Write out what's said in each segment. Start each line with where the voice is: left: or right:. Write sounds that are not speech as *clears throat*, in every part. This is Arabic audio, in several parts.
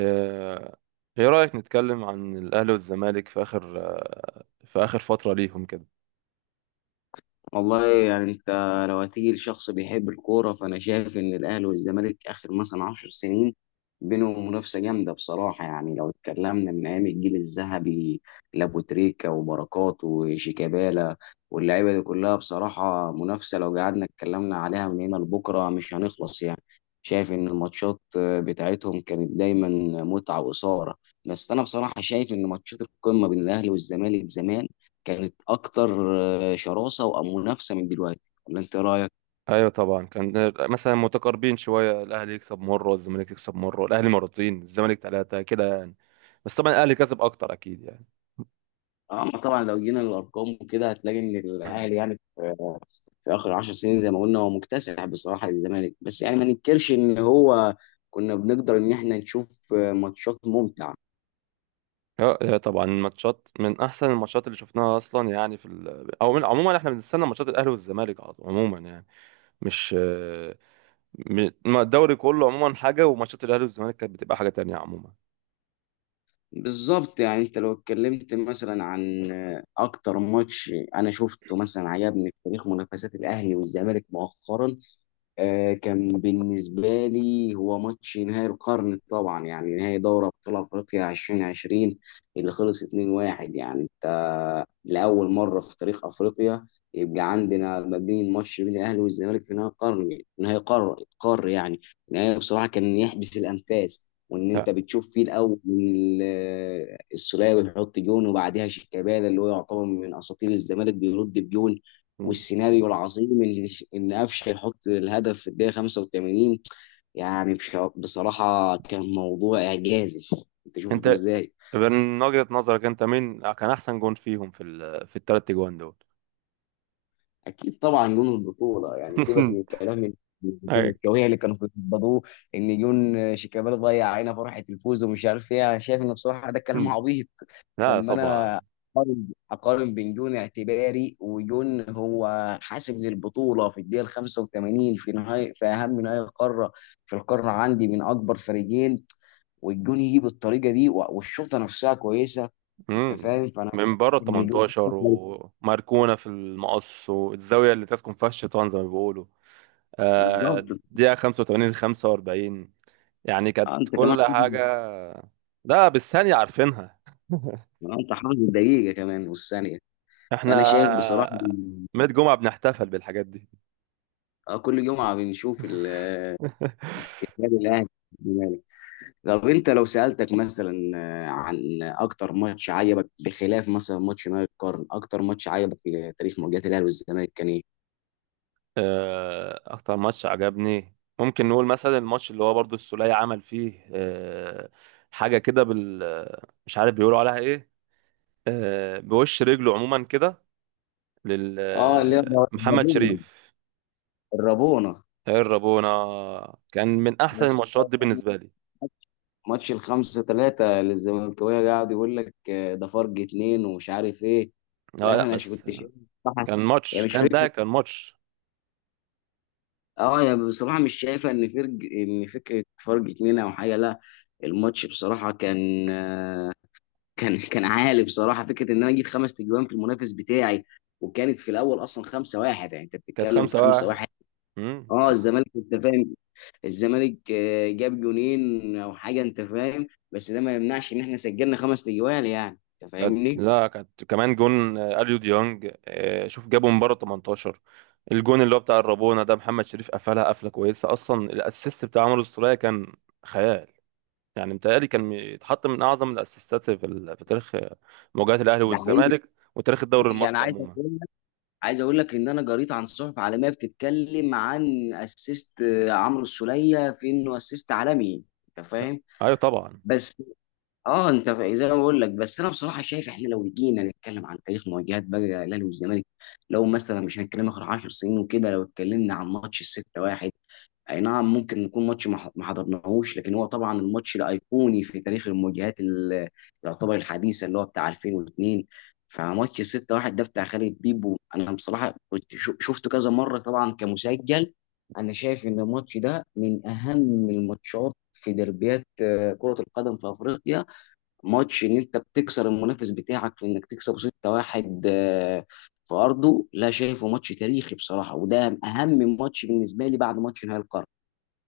right: آه، ايه رأيك نتكلم عن الاهلي والزمالك في اخر آه، في اخر فترة ليهم كده.
left: والله يعني انت لو هتيجي لشخص بيحب الكوره، فانا شايف ان الاهلي والزمالك اخر مثلا 10 سنين بينهم منافسه جامده بصراحه. يعني لو اتكلمنا من ايام الجيل الذهبي لابو تريكا وبركات وشيكابالا واللعيبه دي كلها، بصراحه منافسه لو قعدنا اتكلمنا عليها من هنا لبكره مش هنخلص يعني. شايف ان الماتشات بتاعتهم كانت دايما متعه واثاره. بس انا بصراحه شايف ان ماتشات القمه بين الاهلي والزمالك زمان كانت اكتر شراسه ومنافسه من دلوقتي. ولا انت إيه رايك؟
right: ايوه طبعا، كان مثلا متقاربين شوية، الاهلي يكسب مرة والزمالك يكسب مرة، الاهلي مرتين الزمالك ثلاثة كده يعني. بس طبعا الاهلي كسب اكتر اكيد يعني.
left: اما طبعا لو جينا للارقام وكده هتلاقي ان الاهلي
right: *clears throat*
left: يعني في في اخر 10 سنين زي ما قلنا هو مكتسح بصراحه الزمالك، بس يعني ما ننكرش ان هو كنا بنقدر ان احنا نشوف ماتشات ممتعه.
right: اه، طبعا الماتشات من احسن الماتشات اللي شفناها اصلا يعني في ال... او من... عموما احنا بنستنى ماتشات الاهلي والزمالك على طول عموما يعني. مش آه، م- ما الدوري كله عموما حاجة، وماتشات الاهلي والزمالك كانت بتبقى حاجة تانية عموما.
left: بالظبط، يعني انت لو اتكلمت مثلا عن اكتر ماتش انا شفته مثلا عجبني في تاريخ منافسات الاهلي والزمالك مؤخرا، كان بالنسبة لي هو ماتش نهائي القرن طبعا، يعني نهائي دوري أبطال أفريقيا 2020 اللي خلص 2-1. يعني أنت لأول مرة في تاريخ أفريقيا يبقى عندنا ما بين ماتش بين الأهلي والزمالك في نهائي قرن، نهائي قار قار يعني. نهائي بصراحة كان يحبس الأنفاس، وإن
right: ها.
left: أنت بتشوف فيه الأول السولية بيحط جون، وبعدها شيكابالا اللي هو يعتبر من أساطير الزمالك بيرد بجون، والسيناريو العظيم اللي ان قفشه يحط الهدف في الدقيقه 85. يعني بصراحه كان موضوع اعجازي. انت شفته
right: انت
left: ازاي؟
right: من وجهة نظرك انت مين كان احسن جون فيهم في الثلاث جوان دول؟
left: اكيد طبعا جون البطوله، يعني سيبك من
right: *laughs*
left: الكلام
right: هيك.
left: الزملكاويه اللي كانوا بيتبضوه ان جون شيكابالا ضيع علينا فرحه الفوز ومش عارف ايه. انا شايف ان بصراحه ده كلام عبيط
right: لا
left: لما
right: طبعا.
left: انا أقارن بين جون اعتباري وجون هو حاسم للبطوله في الدقيقه ال 85، في نهايه في اهم نهائي القاره، في القاره عندي من اكبر فريقين، والجون يجي بالطريقه دي والشوطه نفسها كويسه. انت
right: مم.
left: فاهم؟ فانا
right: من بره
left: إن جون
right: 18 وماركونا في المقص والزاويه اللي تسكن فيها الشيطان زي ما بيقولوا.
left: بالظبط.
right: دقيقه 85 45. يعني كانت
left: انت كمان
right: كل حاجه.
left: حافظ؟
right: لا، بالثانيه عارفينها
left: انت حافظ الدقيقه كمان والثانيه. فانا
right: احنا.
left: شايف بصراحه إن-
right: ميت جمعه بنحتفل بالحاجات دي.
left: آه، كل جمعه بنشوف
right: *laughs*
left: النادي الاهلي. طب انت لو سألتك مثلا، عن اكتر ماتش عجبك بخلاف مثلا ماتش نهائي القرن، اكتر ماتش عجبك في تاريخ مواجهة الاهلي والزمالك كان ايه؟
right: اكتر ماتش عجبني ممكن نقول مثلا الماتش اللي هو برضو السولية عمل فيه حاجة كده بال آه، مش عارف بيقولوا عليها ايه. بوش رجله عموما كده لل
left: اه اللي هي
right: آه، محمد
left: الرابونة،
right: شريف.
left: الرابونة.
right: الربونة. كان من احسن
left: بس
right: الماتشات دي بالنسبة لي.
left: ماتش الخمسة ثلاثة للزملكاوية قاعد يقول لك، ده فرق اتنين ومش عارف ايه. لا
right: لا، لا،
left: انا مش
right: بس.
left: كنت شايف بصراحة- يعني مش فكرة.
right: كان ماتش.
left: اه يعني بصراحة مش شايفة ان فرق، ان فكرة فرق اتنين او حاجة، لا. الماتش بصراحة كان، *laughs* كان عالي بصراحه. فكره ان انا اجيب خمس تجوان في المنافس بتاعي، وكانت في الاول اصلا 5 1، يعني انت
right: كانت
left: بتتكلم في
right: خمسة
left: 5
right: واحد.
left: 1. اه
right: كانت
left: الزمالك، انت فاهم، الزمالك جاب جونين او حاجه، انت فاهم، بس ده ما يمنعش ان احنا سجلنا خمس تجوان. يعني انت
right: كانت
left: فاهمني؟
right: لا كانت كمان جون اليو ديونج، شوف جابه من بره 18. الجون اللي هو بتاع الرابونة ده محمد شريف قفلها قفله كويسه اصلا. الاسيست بتاع عمرو السولية كان خيال. يعني متهيألي كان يتحط من اعظم الاسيستات في تاريخ مواجهات الاهلي
left: ده حقيقي.
right: والزمالك وتاريخ الدوري
left: يعني
right: المصري
left: عايز
right: عموما.
left: اقول لك، عايز اقول لك ان انا قريت عن صحف عالميه بتتكلم عن اسيست عمرو السوليه، في انه اسيست عالمي. انت
right: لا.
left: فاهم؟
right: ايوه طبعا.
left: بس اه انت زي ما بقول لك، بس انا بصراحه شايف احنا لو جينا نتكلم عن تاريخ مواجهات بقى الاهلي والزمالك، لو مثلا مش هنتكلم اخر 10 سنين وكده، لو اتكلمنا عن ماتش الستة واحد، اي نعم ممكن يكون ماتش ما حضرناهوش، لكن هو طبعا الماتش الايقوني في تاريخ المواجهات اللي يعتبر الحديثه، اللي هو بتاع 2002. فماتش الستة واحد ده بتاع خالد بيبو، انا بصراحه كنت شفته كذا مره طبعا كمسجل. انا شايف ان الماتش ده من اهم الماتشات في دربيات، كره القدم في افريقيا. ماتش ان انت بتكسر المنافس بتاعك في انك تكسب 6-1 في ارضه، لا شايفه ماتش تاريخي بصراحه، وده اهم ماتش بالنسبه لي بعد ماتش نهائي القرن.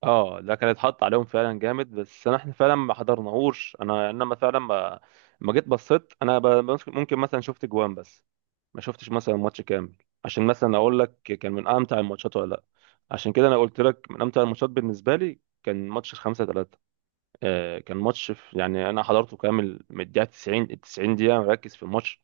right: اه، ده كان اتحط عليهم فعلا جامد، بس انا احنا فعلا ما حضرناهوش. انا ما فعلا ما ما جيت بصيت انا، ممكن مثلا شفت جوان بس، ما شفتش مثلا ماتش كامل، عشان مثلا اقول لك كان من امتع الماتشات ولا لا. عشان كده انا قلت لك من امتع الماتشات بالنسبه لي كان ماتش الخمسة ثلاثة. كان ماتش، في يعني انا حضرته كامل، من الدقيقه 90، ال 90 دقيقه مركز في الماتش.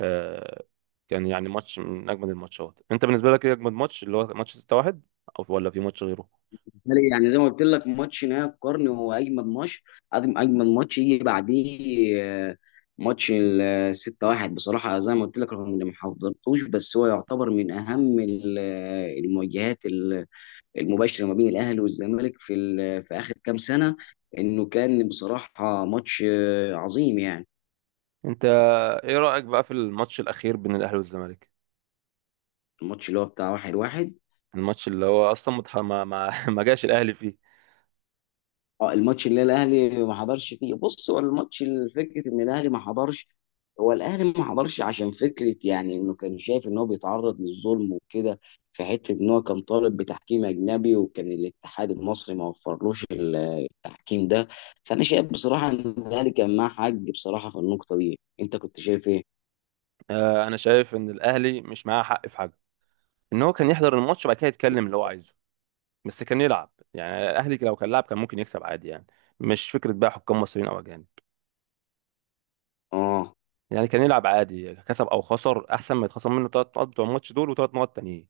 right: آه كان يعني ماتش من اجمد الماتشات. انت بالنسبه لك ايه اجمد ماتش، اللي هو ماتش 6-1 او ولا في ماتش غيره؟
left: بالتالي يعني زي ما قلت لك ماتش نهائي القرن هو اجمد ماتش. اجمد ماتش يجي بعديه، ماتش ال 6-1 بصراحه. زي ما قلت لك رغم اني ما حضرتوش، بس هو يعتبر من اهم المواجهات المباشره ما بين الاهلي والزمالك في في اخر كام سنه. انه كان بصراحه ماتش عظيم يعني.
right: انت ايه رايك بقى في الماتش الاخير بين الاهلي والزمالك،
left: الماتش اللي هو بتاع واحد واحد،
right: الماتش اللي هو اصلا متح- ما ما *laughs* ما جاش الاهلي فيه؟
left: اه الماتش اللي الاهلي ما حضرش فيه. بص هو الماتش، الفكره ان الاهلي ما حضرش، هو الاهلي ما حضرش عشان فكره، يعني انه كان شايف ان هو بيتعرض للظلم وكده، في حته ان هو كان طالب بتحكيم اجنبي، وكان الاتحاد المصري ما وفرلوش التحكيم ده. فانا شايف بصراحه ان الاهلي كان معاه حق بصراحه في النقطه دي. انت كنت شايف ايه؟
right: انا شايف ان الاهلي مش معاه حق في حاجه. ان هو كان يحضر الماتش وبعد كده يتكلم اللي هو عايزه، بس كان يلعب. يعني الاهلي لو كان لعب كان ممكن يكسب عادي يعني، مش فكره بقى حكام مصريين او اجانب.
left: اه
right: يعني كان يلعب عادي، كسب او خسر احسن ما يتخصم منه ثلاث نقط بتوع الماتش دول وثلاث نقط تانيين.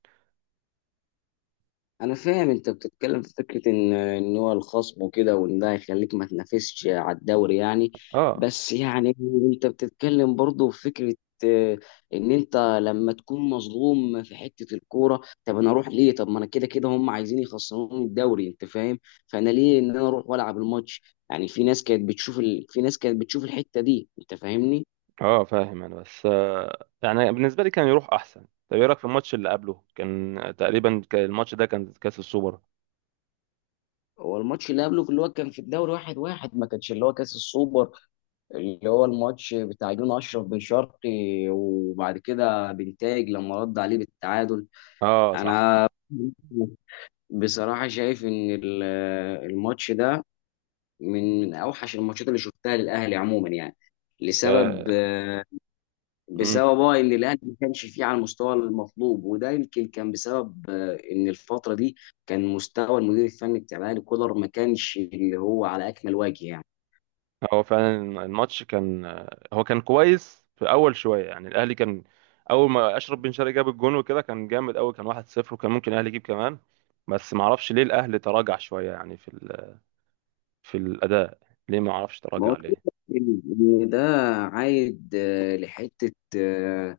left: انا فاهم انت بتتكلم في فكره ان ان هو الخصم وكده، وان ده هيخليك ما تنافسش على الدوري يعني.
right: اه.
left: بس يعني انت بتتكلم برضه في فكره، آه، ان انت لما تكون مظلوم في حته الكوره، طب انا اروح ليه؟ طب ما انا كده كده هم عايزين يخسروني الدوري، انت فاهم؟ فانا ليه ان انا اروح والعب الماتش؟ يعني في ناس كانت بتشوف الحته دي، انت فاهمني؟
right: اه، فاهم انا، بس يعني بالنسبه لي كان يروح احسن. طب ايه رايك في الماتش اللي قبله؟ كان تقريبا كان الماتش ده كان كاس السوبر.
left: هو الماتش اللي قبله اللي هو كان في الدوري واحد واحد، ما كانش اللي هو كاس السوبر، اللي هو الماتش بتاع جون اشرف بن شرقي، وبعد كده بنتاج لما رد عليه بالتعادل.
right: اه
left: انا
right: صح.
left: بصراحه شايف ان الماتش ده من من اوحش الماتشات اللي شفتها للاهلي عموما يعني. لسبب،
right: امم
left: بسبب اه ان الاهلي ما كانش فيه على المستوى المطلوب، وده يمكن كان بسبب، ان الفتره دي كان مستوى المدير الفني بتاع الاهلي كولر ما كانش اللي هو على اكمل وجه يعني.
right: هو فعلا. الماتش كان هو كان كويس في اول شويه، يعني الاهلي كان اول ما اشرف بن شرقي جاب الجون وكده كان جامد قوي، كان 1-0 وكان ممكن الاهلي يجيب كمان، بس ما اعرفش ليه الاهلي تراجع شويه يعني في الاداء. ليه ما اعرفش،
left: ما
right: تراجع
left: هو كده.
right: ليه.
left: إن إن ده عايد،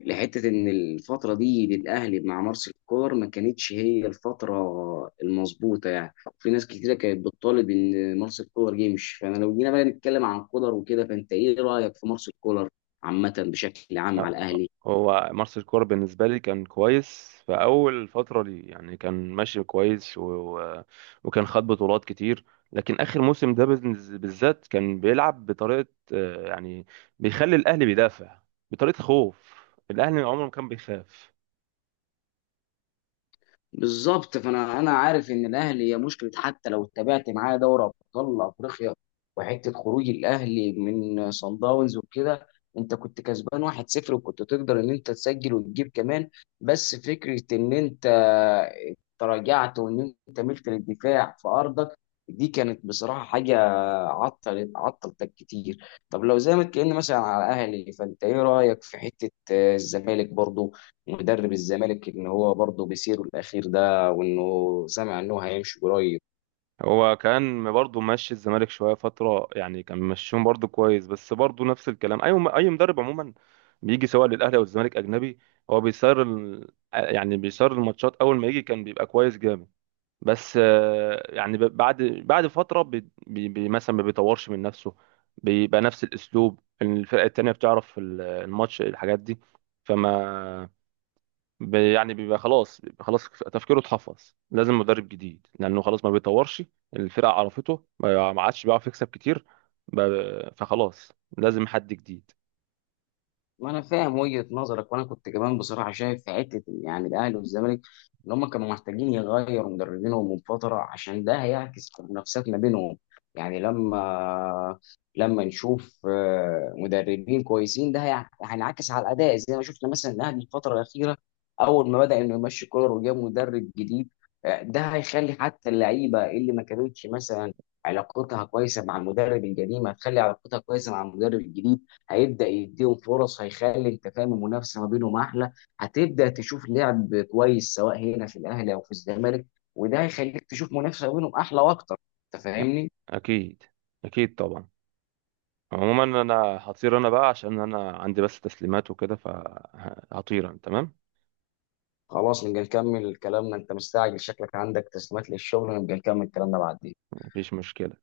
left: لحتة إن الفترة دي للأهلي مع مارس الكور ما كانتش هي الفترة المظبوطة يعني. في ناس كتيرة كانت بتطالب إن مارس الكولر يمشي. فأنا لو جينا بقى نتكلم عن كولر وكده، فأنت إيه رأيك في مارس الكولر عامة بشكل عام
right: أ-
left: على الأهلي؟
right: هو مارس الكورة بالنسبة لي كان كويس في أول فترة لي، يعني كان ماشي كويس، وكان خد بطولات كتير. لكن آخر موسم ده بالذات كان بيلعب بطريقة يعني بيخلي الأهلي بيدافع بطريقة خوف. الأهلي عمره ما كان بيخاف.
left: بالظبط، فانا انا عارف ان الاهلي هي مشكله، حتى لو اتبعت معاه دوري ابطال افريقيا وحته خروج الاهلي من صن داونز وكده. انت كنت كسبان 1-0، وكنت تقدر ان انت تسجل وتجيب كمان، بس فكره ان انت تراجعت وان انت ملت للدفاع في ارضك، دي كانت بصراحه حاجه عطلتك كتير. طب لو زي ما اتكلمنا مثلا على الاهلي، فانت ايه رايك في حته الزمالك برضو، مدرب الزمالك ان هو برضه بيسيره الاخير ده، وانه سمع انه هيمشي قريب؟
right: هو كان برضه ماشي الزمالك شويه فتره، يعني كان ماشيهم برضه كويس، بس برضه نفس الكلام، اي مدرب عموما بيجي سواء للاهلي او الزمالك اجنبي، هو يعني بيسير الماتشات اول ما يجي كان بيبقى كويس جامد. بس يعني بعد فتره مثلا ما بيطورش من نفسه، بيبقى نفس الاسلوب، الفرقه التانيه بتعرف الماتش الحاجات دي. فما يعني بيبقى خلاص تفكيره اتحفظ، لازم مدرب جديد، لانه خلاص ما بيطورش، الفرقه عرفته، ما ما عادش بيعرف يكسب كتير. فخلاص لازم حد جديد.
left: ما انا فاهم وجهة نظرك، وانا كنت كمان بصراحه شايف في حته يعني الاهلي والزمالك ان هم كانوا محتاجين يغيروا مدربينهم من فتره، عشان ده هيعكس في المنافسات ما بينهم. يعني لما نشوف مدربين كويسين، ده هينعكس على الاداء. زي ما شفنا مثلا الاهلي الفتره الاخيره، اول ما بدا انه يمشي كولر وجاب مدرب جديد، ده هيخلي حتى اللعيبه اللي ما كانتش مثلا علاقتها كويسه مع المدرب القديم هتخلي علاقتها كويسه مع المدرب الجديد، هيبدا يديهم فرص، هيخلي انت فاهم المنافسه ما بينهم احلى، هتبدا تشوف لعب كويس سواء هنا في الاهلي او في الزمالك، وده هيخليك تشوف منافسه ما بينهم احلى واكتر. انت فاهمني؟
right: اكيد. اكيد طبعا. عموما انا هطير انا بقى عشان انا عندي بس تسليمات وكده، فهطير انا. تمام.
left: خلاص نبقى نكمل كلامنا، انت مستعجل شكلك عندك تسليمات للشغل، نبقى نكمل كلامنا بعدين.
right: مفيش مشكله.